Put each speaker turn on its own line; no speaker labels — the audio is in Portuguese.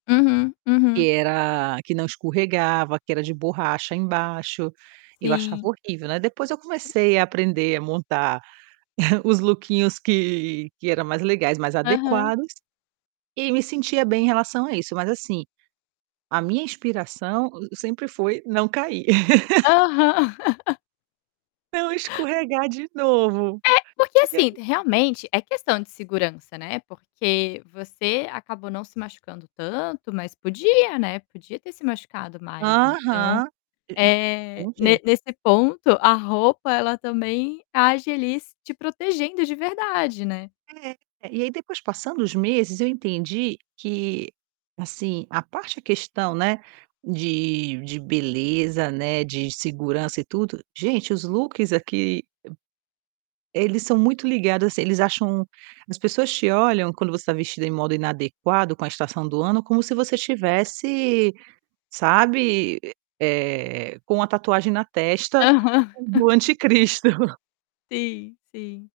Uhum, uhum.
Que era que não escorregava, que era de borracha embaixo, e eu achava
Sim.
horrível, né, depois eu comecei a aprender a montar, os lookinhos que que era mais legais, mais
Aham.
adequados, e me sentia bem em relação a isso. Mas, assim, a minha inspiração o sempre foi não cair.
Aham.
Não escorregar de novo.
É, porque,
E aí
assim, realmente é questão de segurança, né, porque você acabou não se machucando tanto mas podia, né, podia ter se machucado mais. Então,
Aham. E m
eh,
um
ne
je
nesse ponto, a roupa, ela também age ali te protegendo de verdade, né.
É. E aí depois passando os meses eu entendi que assim, a parte questão, né, de de beleza, né, de segurança e tudo, gente os looks aqui e eles são muito ligados assim, eles acham as pessoas te olham quando você tá vestida em modo inadequado com a estação do ano como se você estivesse, sabe, eh, com a tatuagem na testa,
Aham.
do anticristo.
Sim, sim.